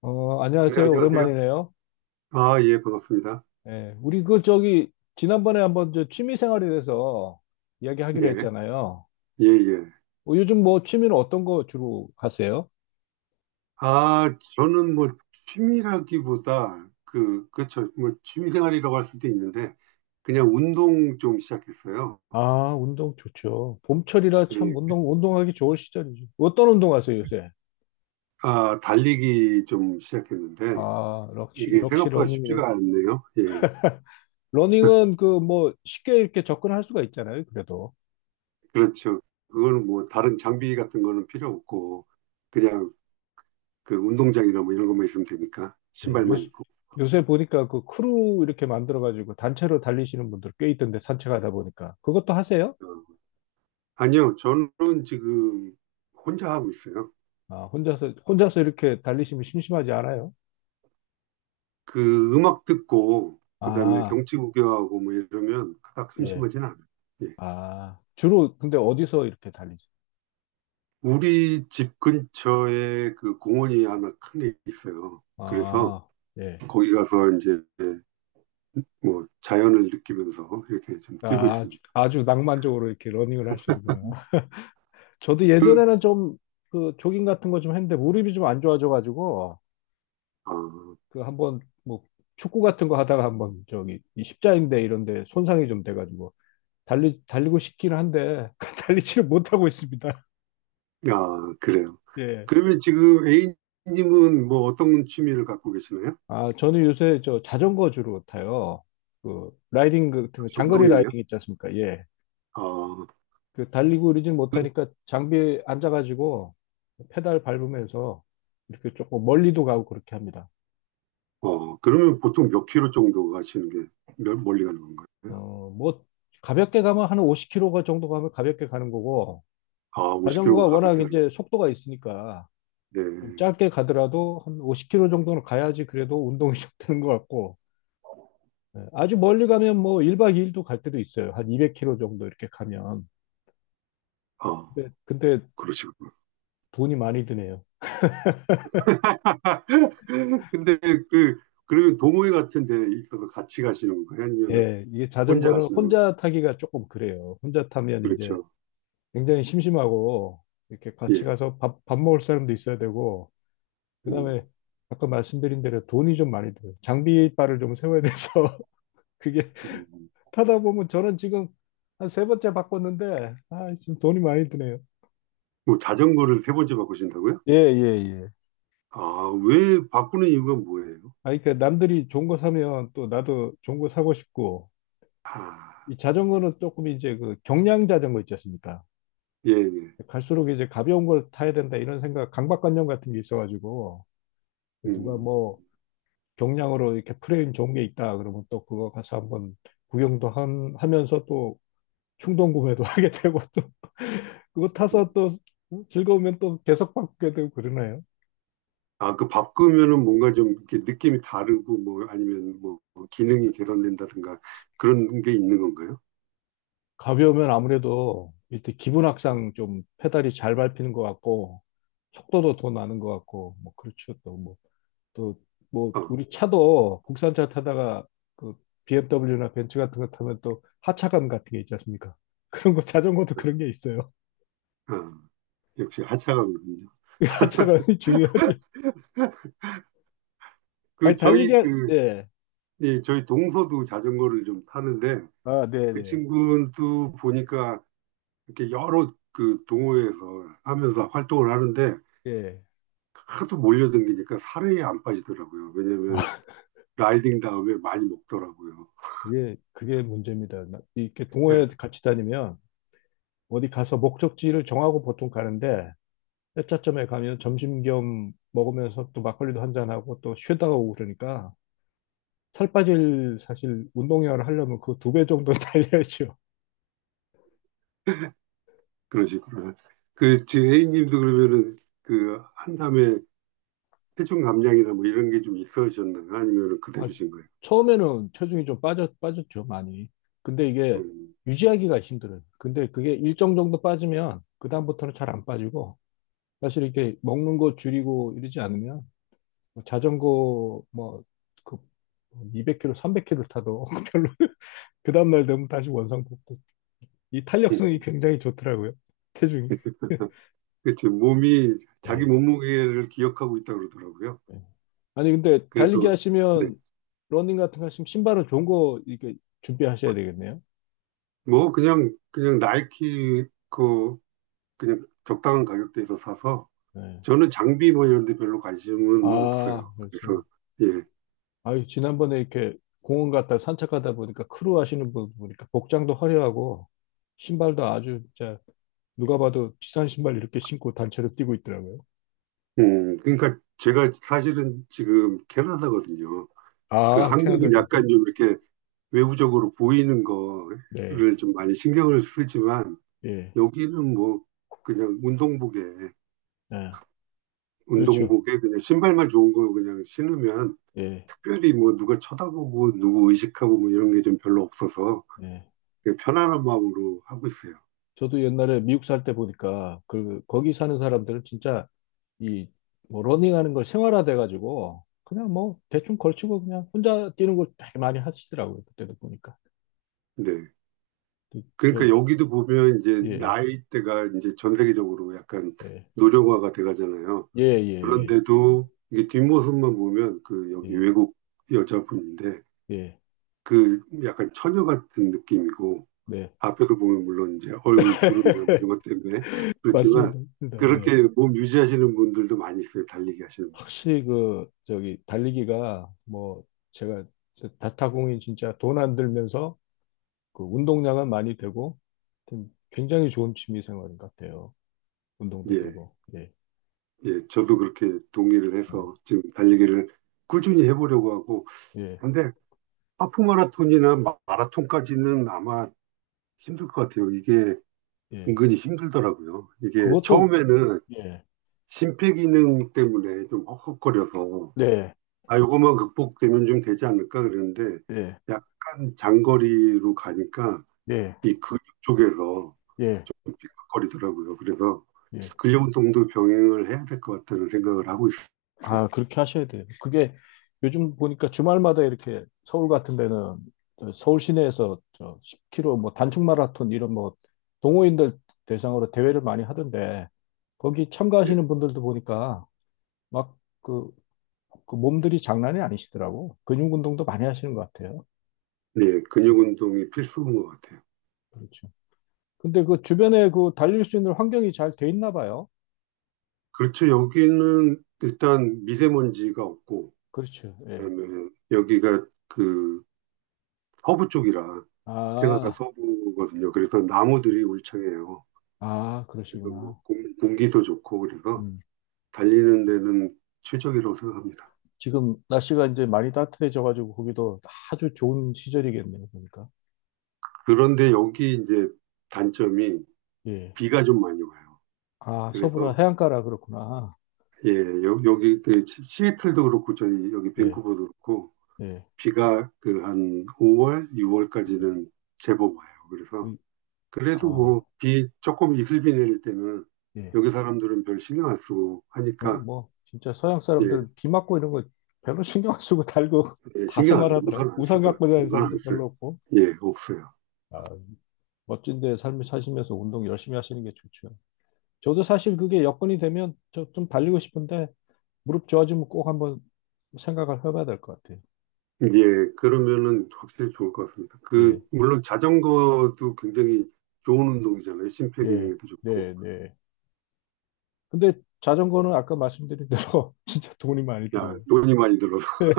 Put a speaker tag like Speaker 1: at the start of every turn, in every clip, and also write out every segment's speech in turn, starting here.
Speaker 1: 네,
Speaker 2: 안녕하세요.
Speaker 1: 안녕하세요.
Speaker 2: 오랜만이네요.
Speaker 1: 아, 예, 반갑습니다.
Speaker 2: 예, 우리 그 저기 지난번에 한번 저 취미 생활에 대해서 이야기하기로
Speaker 1: 예,
Speaker 2: 했잖아요.
Speaker 1: 예, 예.
Speaker 2: 요즘 뭐 취미는 어떤 거 주로 하세요?
Speaker 1: 아, 저는 뭐 취미라기보다 그렇죠. 뭐 취미 생활이라고 할 수도 있는데 그냥 운동 좀 시작했어요.
Speaker 2: 아, 운동 좋죠. 봄철이라 참
Speaker 1: 예,
Speaker 2: 운동하기 좋을 시절이죠. 어떤 운동 하세요, 요새?
Speaker 1: 아, 달리기 좀 시작했는데
Speaker 2: 아, 역시
Speaker 1: 이게
Speaker 2: 역시
Speaker 1: 생각보다
Speaker 2: 러닝이네.
Speaker 1: 쉽지가 않네요. 예,
Speaker 2: 러닝은 그 뭐 쉽게 이렇게 접근할 수가 있잖아요. 그래도.
Speaker 1: 그렇죠. 그거는 뭐 다른 장비 같은 거는 필요 없고 그냥 그 운동장이나 뭐 이런 것만 있으면 되니까
Speaker 2: 예, 요
Speaker 1: 신발만 입고.
Speaker 2: 요새 보니까 그 크루 이렇게 만들어 가지고 단체로 달리시는 분들 꽤 있던데 산책하다 보니까. 그것도 하세요?
Speaker 1: 어, 아니요, 저는 지금 혼자 하고 있어요.
Speaker 2: 아, 혼자서 이렇게 달리시면 심심하지 않아요?
Speaker 1: 그 음악 듣고 그다음에
Speaker 2: 아,
Speaker 1: 경치 구경하고 뭐 이러면 그닥
Speaker 2: 예.
Speaker 1: 심심하진 않아요. 예.
Speaker 2: 아, 주로 근데 어디서 이렇게 달리죠?
Speaker 1: 우리 집 근처에 그 공원이 하나 큰 게 있어요. 그래서
Speaker 2: 아, 예.
Speaker 1: 거기 가서 이제 뭐 자연을 느끼면서 이렇게 좀 뛰고
Speaker 2: 아,
Speaker 1: 있습니다.
Speaker 2: 아주 낭만적으로 이렇게 러닝을 하시는구나. 저도 예전에는 좀 그 조깅 같은 거 좀 했는데 무릎이 좀 안 좋아져가지고
Speaker 1: 아,
Speaker 2: 그 한번 뭐 축구 같은 거 하다가 한번 저기 이 십자인대 이런 데 손상이 좀 돼가지고 달리고 싶기는 한데 달리지를 못하고 있습니다.
Speaker 1: 아, 그래요.
Speaker 2: 예.
Speaker 1: 그러면 지금 A님은 뭐 어떤 취미를 갖고 계시나요?
Speaker 2: 아, 저는 요새 저 자전거 주로 타요. 그 라이딩 같은 거
Speaker 1: 역시
Speaker 2: 장거리
Speaker 1: 운동이네요.
Speaker 2: 라이딩 있지 않습니까? 예.
Speaker 1: 아,
Speaker 2: 그 달리고 이러진
Speaker 1: 그,
Speaker 2: 못하니까 장비에 앉아가지고 페달 밟으면서 이렇게 조금 멀리도 가고 그렇게 합니다.
Speaker 1: 어, 그러면 보통 몇 킬로 정도 가시는 게 멀리 가는 건가요?
Speaker 2: 어, 뭐 가볍게 가면 한 50km 정도 가면 가볍게 가는 거고
Speaker 1: 아,
Speaker 2: 자전거가
Speaker 1: 50킬로가
Speaker 2: 워낙
Speaker 1: 가볍게 하는.
Speaker 2: 이제 속도가 있으니까
Speaker 1: 건가요?
Speaker 2: 좀
Speaker 1: 네.
Speaker 2: 짧게 가더라도 한 50km 정도는 가야지 그래도 운동이 좀 되는 것 같고 예, 아주 멀리 가면 뭐 1박 2일도 갈 때도 있어요. 한 200km 정도 이렇게 가면.
Speaker 1: 아,
Speaker 2: 근데
Speaker 1: 그러시군요.
Speaker 2: 돈이 많이 드네요.
Speaker 1: 근데 그, 그러면 동호회 같은 데 이거 같이 가시는 거예요 아니면은
Speaker 2: 예, 이게
Speaker 1: 혼자
Speaker 2: 자전거는
Speaker 1: 가시는 건가요?
Speaker 2: 혼자 타기가 조금 그래요. 혼자 타면 이제
Speaker 1: 그렇죠.
Speaker 2: 굉장히 심심하고 이렇게
Speaker 1: 예.
Speaker 2: 같이 가서 밥 먹을 사람도 있어야 되고 그다음에
Speaker 1: 음,
Speaker 2: 아까 말씀드린 대로 돈이 좀 많이 들어요. 장비빨을 좀 세워야 돼서 그게
Speaker 1: 음.
Speaker 2: 타다 보면 저는 지금 한 세 번째 바꿨는데 아, 지금 돈이 많이 드네요.
Speaker 1: 뭐 자전거를 세 번째 바꾸신다고요?
Speaker 2: 예, 예, 예.
Speaker 1: 아, 왜 바꾸는 이유가 뭐예요?
Speaker 2: 아, 그러니까 남들이 좋은 거 사면 또 나도 좋은 거 사고 싶고
Speaker 1: 아,
Speaker 2: 이 자전거는 조금 이제 그 경량 자전거 있지 않습니까?
Speaker 1: 예, 예.
Speaker 2: 갈수록 이제 가벼운 걸 타야 된다 이런 생각, 강박관념 같은 게 있어가지고 누가
Speaker 1: 음,
Speaker 2: 뭐 경량으로 이렇게 프레임 좋은 게 있다 그러면 또 그거 가서 한번 구경도 하면서 또 충동 구매도 하게 되고 또 그거
Speaker 1: 음.
Speaker 2: 타서 또 즐거우면 또 계속 바꾸게 되고 그러네요.
Speaker 1: 아, 그 바꾸면은 뭔가 좀 이렇게 느낌이 다르고 뭐 아니면 뭐 기능이 개선된다든가 그런 게 있는 건가요?
Speaker 2: 가벼우면 아무래도 일단 기분
Speaker 1: 어,
Speaker 2: 악상 좀 페달이 잘 밟히는 것 같고 속도도 더 나는 것 같고 뭐 그렇죠 또뭐 또 뭐
Speaker 1: 어,
Speaker 2: 우리 차도 국산차 타다가 그 BMW나 벤츠 같은 거 타면 또 하차감 같은 게 있지 않습니까? 그런 거 자전거도 그런 게 있어요.
Speaker 1: 어. 어, 역시 하차가 군요.
Speaker 2: 하차감이 중요하죠. 아니
Speaker 1: 그,
Speaker 2: 달리기
Speaker 1: 저희 그,
Speaker 2: 예.
Speaker 1: 이 저희 동서도 자전거를 좀 타는데
Speaker 2: 아, 네,
Speaker 1: 그
Speaker 2: 네.
Speaker 1: 친구도 보니까 이렇게 여러 그 동호회에서 하면서 활동을 하는데
Speaker 2: 예.
Speaker 1: 하도 몰려댕기니까 살이 안 빠지더라고요. 왜냐면
Speaker 2: 아,
Speaker 1: 라이딩 다음에 많이 먹더라고요.
Speaker 2: 그게 문제입니다. 이렇게
Speaker 1: 예,
Speaker 2: 동호회 같이 다니면 어디 가서 목적지를 정하고 보통 가는데 회차점에 가면 점심 겸 먹으면서 또 막걸리도 한 잔하고 또 쉬다가 오고 그러니까 살 빠질 사실 운동량을 하려면 그 두 배 정도 달려야죠.
Speaker 1: 그런 식으로. 그 지금 A님도 그러면은 그 한담에 체중 감량이나 뭐 이런 게 좀 있으셨나요? 아니면
Speaker 2: 아,
Speaker 1: 그대로신 거예요?
Speaker 2: 처음에는 체중이 좀 빠졌죠, 많이. 근데 이게
Speaker 1: 음,
Speaker 2: 유지하기가 힘들어요. 근데 그게 일정 정도 빠지면 그다음부터는 잘 안 빠지고 사실 이렇게 먹는 거 줄이고 이러지 않으면 뭐 자전거 뭐 그 200km, 300km 타도 별로 그 다음날 되면 다시 원상 복구. 이
Speaker 1: 음.
Speaker 2: 탄력성이 굉장히 좋더라고요. 체중이.
Speaker 1: 그치 몸이 자기
Speaker 2: 예.
Speaker 1: 몸무게를 기억하고 있다고 그러더라고요.
Speaker 2: 예. 아니 근데 달리기
Speaker 1: 그래서 네.
Speaker 2: 하시면 러닝 같은 거 하시면 신발은 좋은 거 이렇게 준비하셔야 되겠네요.
Speaker 1: 뭐 그냥 그냥 나이키 그 그냥 적당한 가격대에서 사서
Speaker 2: 예.
Speaker 1: 저는 장비 뭐 이런 데 별로 관심은
Speaker 2: 아,
Speaker 1: 없어요.
Speaker 2: 그렇지.
Speaker 1: 그래서 예.
Speaker 2: 아유, 지난번에 이렇게 공원 갔다 산책하다 보니까 크루 하시는 분 보니까 복장도 화려하고 신발도 아주 진짜 누가 봐도 비싼 신발 이렇게 신고 단체로 뛰고 있더라고요.
Speaker 1: 그러니까 제가 사실은 지금 캐나다거든요. 그
Speaker 2: 아, 캐나다
Speaker 1: 한국은
Speaker 2: 사세요?
Speaker 1: 약간 좀 이렇게 외부적으로 보이는
Speaker 2: 네,
Speaker 1: 거를 좀 많이 신경을 쓰지만
Speaker 2: 예,
Speaker 1: 여기는 뭐 그냥 운동복에
Speaker 2: 예, 그렇죠.
Speaker 1: 운동복에 그냥 신발만 좋은 거 그냥 신으면
Speaker 2: 예,
Speaker 1: 특별히 뭐 누가 쳐다보고 누구 의식하고 뭐 이런 게 좀 별로 없어서
Speaker 2: 예.
Speaker 1: 되게 편안한 마음으로 하고 있어요.
Speaker 2: 저도 옛날에 미국 살 때 보니까 그 거기 사는 사람들은 진짜 이 뭐 러닝하는 걸 생활화돼 가지고 그냥 뭐 대충 걸치고 그냥 혼자 뛰는 걸 되게 많이 하시더라고요. 그때도 보니까.
Speaker 1: 네.
Speaker 2: 그, 저,
Speaker 1: 그러니까 여기도 보면 이제
Speaker 2: 예.
Speaker 1: 나이대가 이제 전 세계적으로 약간
Speaker 2: 예.
Speaker 1: 노령화가 돼가잖아요.
Speaker 2: 예, 예, 예,
Speaker 1: 그런데도 이게 뒷모습만 보면 그 여기
Speaker 2: 예,
Speaker 1: 외국 여자분인데
Speaker 2: 예,
Speaker 1: 그 약간 처녀 같은 느낌이고
Speaker 2: 네.
Speaker 1: 앞에서 보면 물론 이제 얼굴 주름이나 뭐 이런 것 때문에 그렇지만
Speaker 2: 맞습니다. 맞습니다. 예.
Speaker 1: 그렇게 몸 유지하시는 분들도 많이 있어요. 달리기 하시는 분들
Speaker 2: 확실히 그, 저기, 달리기가 뭐, 제가 저 다타공이 진짜 돈 안 들면서 그 운동량은 많이 되고, 하여튼 굉장히 좋은 취미 생활인 것 같아요. 운동도
Speaker 1: 중에.
Speaker 2: 되고, 예,
Speaker 1: 예, 예. 저도 그렇게 동의를
Speaker 2: 예,
Speaker 1: 해서 지금 달리기를 꾸준히 해보려고 하고
Speaker 2: 예,
Speaker 1: 근데 하프 마라톤이나 라톤까지는 아마 힘들 것 같아요. 이게
Speaker 2: 예.
Speaker 1: 은근히 힘들더라고요. 이게
Speaker 2: 그것도,
Speaker 1: 처음에는
Speaker 2: 예,
Speaker 1: 심폐 기능 때문에 좀 헉헉거려서
Speaker 2: 네,
Speaker 1: 아, 요것만 극복되면 좀 되지 않을까 그랬는데
Speaker 2: 예,
Speaker 1: 약간 장거리로 가니까
Speaker 2: 예,
Speaker 1: 이 근육 쪽에서
Speaker 2: 예,
Speaker 1: 좀 삐걱거리더라고요. 그래서
Speaker 2: 예.
Speaker 1: 근력 운동도 병행을 해야 될 것 같다는 생각을 하고 있어요.
Speaker 2: 아, 그렇게 하셔야 돼요. 그게 요즘 보니까 주말마다 이렇게 서울 같은 데는 저 서울 시내에서 저 10km 뭐 단축 마라톤 이런 뭐 동호인들 대상으로 대회를 많이 하던데 거기
Speaker 1: 네,
Speaker 2: 참가하시는 분들도 보니까 막 그, 그 몸들이 장난이 아니시더라고. 근육 운동도 많이 하시는 것 같아요.
Speaker 1: 네, 근육 운동이 필수인 것 같아요.
Speaker 2: 그렇죠. 근데 그 주변에 그 달릴 수 있는 환경이 잘 돼 있나 봐요.
Speaker 1: 그렇죠. 여기는 일단 미세먼지가 없고
Speaker 2: 그렇죠. 예.
Speaker 1: 그다음에 여기가 그 서부 쪽이라 캐나다
Speaker 2: 아,
Speaker 1: 서부거든요. 그래서 나무들이 울창해요.
Speaker 2: 아,
Speaker 1: 그래서 뭐
Speaker 2: 그러시구나.
Speaker 1: 공기도 좋고 그래서
Speaker 2: 음.
Speaker 1: 달리는 데는 최적이라고 생각합니다.
Speaker 2: 지금 날씨가 이제 많이 따뜻해져가지고 거기도 아주 좋은 시절이겠네요, 보니까.
Speaker 1: 그런데 여기 이제 단점이
Speaker 2: 예.
Speaker 1: 비가 좀 많이 와요.
Speaker 2: 아, 서부라
Speaker 1: 그래서
Speaker 2: 해안가라 그렇구나.
Speaker 1: 예, 여기 그 시애틀도 그렇고 저희 여기
Speaker 2: 예,
Speaker 1: 밴쿠버도 그렇고
Speaker 2: 예,
Speaker 1: 비가 그 한 5월,
Speaker 2: 예.
Speaker 1: 6월까지는 제법 와요. 그래서
Speaker 2: 의-
Speaker 1: 그래도
Speaker 2: 아,
Speaker 1: 뭐, 비 조금 이슬비 내릴 때는
Speaker 2: 예.
Speaker 1: 여기 사람들은 별 신경 안 쓰고
Speaker 2: 어,
Speaker 1: 하니까,
Speaker 2: 뭐, 진짜 서양
Speaker 1: 예,
Speaker 2: 사람들 비 맞고 이런 거 별로 신경 안 쓰고 달고
Speaker 1: 예,
Speaker 2: 다
Speaker 1: 신경 안 쓰고
Speaker 2: 생활하더라.
Speaker 1: 우산 안 쓰
Speaker 2: 우산
Speaker 1: 든
Speaker 2: 갖고 다니는
Speaker 1: 우산
Speaker 2: 사람도
Speaker 1: 안 써요.
Speaker 2: 별로 없고.
Speaker 1: 예, 없어요.
Speaker 2: 아, 멋진데 삶을 사시면서 운동 열심히 하시는 게 좋죠. 저도 사실 그게 여건이 되면 저 좀 달리고 싶은데 무릎 좋아지면 꼭 한번 생각을 해봐야 될 것 같아요.
Speaker 1: 예, 그러면은 확실히 좋을 것 같습니다. 그,
Speaker 2: 예.
Speaker 1: 물론 자전거도 굉장히 좋은 운동이잖아요. 심폐
Speaker 2: 예,
Speaker 1: 기능에도 좋고.
Speaker 2: 네, 네. 근데 자전거는 아까 말씀드린 대로 진짜 돈이 많이
Speaker 1: 야,
Speaker 2: 들어요.
Speaker 1: 돈이 많이 들어서.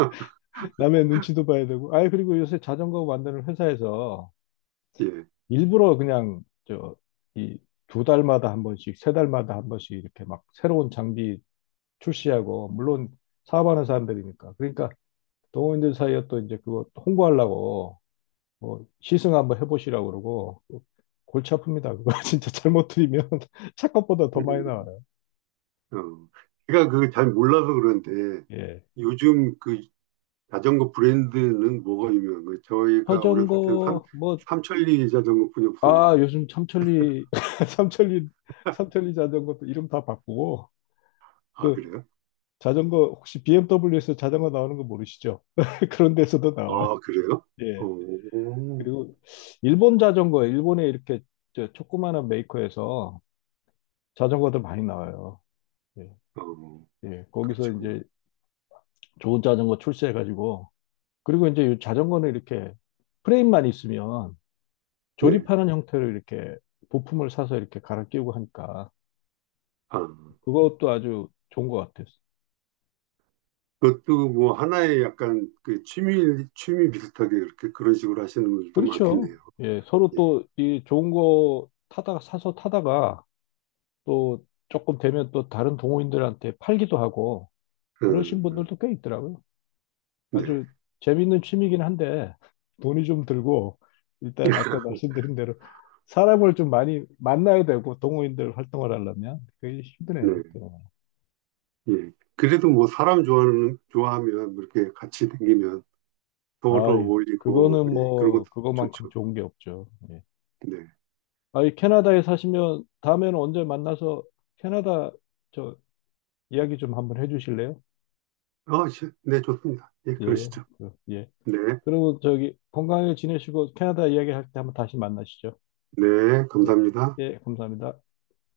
Speaker 2: 남의 눈치도 봐야 되고. 아, 그리고 요새 자전거 만드는 회사에서
Speaker 1: 예.
Speaker 2: 일부러 그냥 저 이 두 달마다 한 번씩, 세 달마다 한 번씩 이렇게 막 새로운 장비 출시하고 물론 사업하는 사람들이니까. 그러니까 동호인들 사이에 또 이제 그거 홍보하려고 뭐 시승 한번 해보시라고 그러고 골치 아픕니다. 그거 진짜 잘못 들이면 차 것보다 더
Speaker 1: 음,
Speaker 2: 많이 나와요.
Speaker 1: 어. 제가 그걸 잘 몰라서 그런데
Speaker 2: 예.
Speaker 1: 요즘 그 자전거 브랜드는 뭐가 유명한 거예요? 저희가 어렸을 때는 삼,
Speaker 2: 자전거 뭐
Speaker 1: 삼천리 자전거뿐이
Speaker 2: 아,
Speaker 1: 없었는데.
Speaker 2: 요즘 삼천리, 삼천리, 삼천리 자전거도 이름 다 바꾸고,
Speaker 1: 아,
Speaker 2: 그
Speaker 1: 그래요?
Speaker 2: 자전거, 혹시 BMW에서 자전거 나오는 거 모르시죠? 그런 데서도 나와요.
Speaker 1: 아, 그래요?
Speaker 2: 예.
Speaker 1: 어,
Speaker 2: 그리고 일본 자전거, 일본에 이렇게 저 조그마한 메이커에서 자전거들 많이 나와요. 예.
Speaker 1: 어,
Speaker 2: 예. 거기서
Speaker 1: 그러시구나.
Speaker 2: 이제 좋은 자전거 출시해가지고, 그리고 이제 이 자전거는 이렇게 프레임만 있으면
Speaker 1: 네.
Speaker 2: 조립하는 형태로 이렇게 부품을 사서 이렇게 갈아 끼우고 하니까,
Speaker 1: 아,
Speaker 2: 그것도 아주 좋은 것 같아요.
Speaker 1: 그것도 뭐 하나의 약간 그 취미, 취미 비슷하게 이렇게 그런 식으로 하시는 분들도
Speaker 2: 그렇죠.
Speaker 1: 많겠네요.
Speaker 2: 예, 서로
Speaker 1: 예.
Speaker 2: 또 이 좋은 거 타다가 사서 타다가 또 조금 되면 또 다른 동호인들한테 팔기도 하고
Speaker 1: 음,
Speaker 2: 그러신
Speaker 1: 음.
Speaker 2: 분들도 꽤 있더라고요.
Speaker 1: 네.
Speaker 2: 아주 재밌는 취미긴 한데 돈이 좀 들고 일단 아까 말씀드린 대로 사람을 좀 많이 만나야 되고 동호인들 활동을 하려면 그게
Speaker 1: 네.
Speaker 2: 힘드네요.
Speaker 1: 예. 그래도 뭐 사람 좋아하는, 좋아하면 뭐 이렇게 같이 다니면
Speaker 2: 아,
Speaker 1: 서로 어울리고,
Speaker 2: 그거는
Speaker 1: 예. 그런 것도
Speaker 2: 뭐 그거만큼
Speaker 1: 좋죠.
Speaker 2: 좋은 게 없죠. 예.
Speaker 1: 네.
Speaker 2: 아, 캐나다에 사시면 다음에는 언제 만나서 캐나다 저 이야기 좀 한번 해주실래요?
Speaker 1: 아, 네, 좋습니다. 예,
Speaker 2: 예,
Speaker 1: 그러시죠.
Speaker 2: 그, 예.
Speaker 1: 네,
Speaker 2: 그리고 저기 건강하게 지내시고 캐나다 이야기할 때 한번 다시 만나시죠.
Speaker 1: 네,
Speaker 2: 예,
Speaker 1: 감사합니다.
Speaker 2: 예, 감사합니다.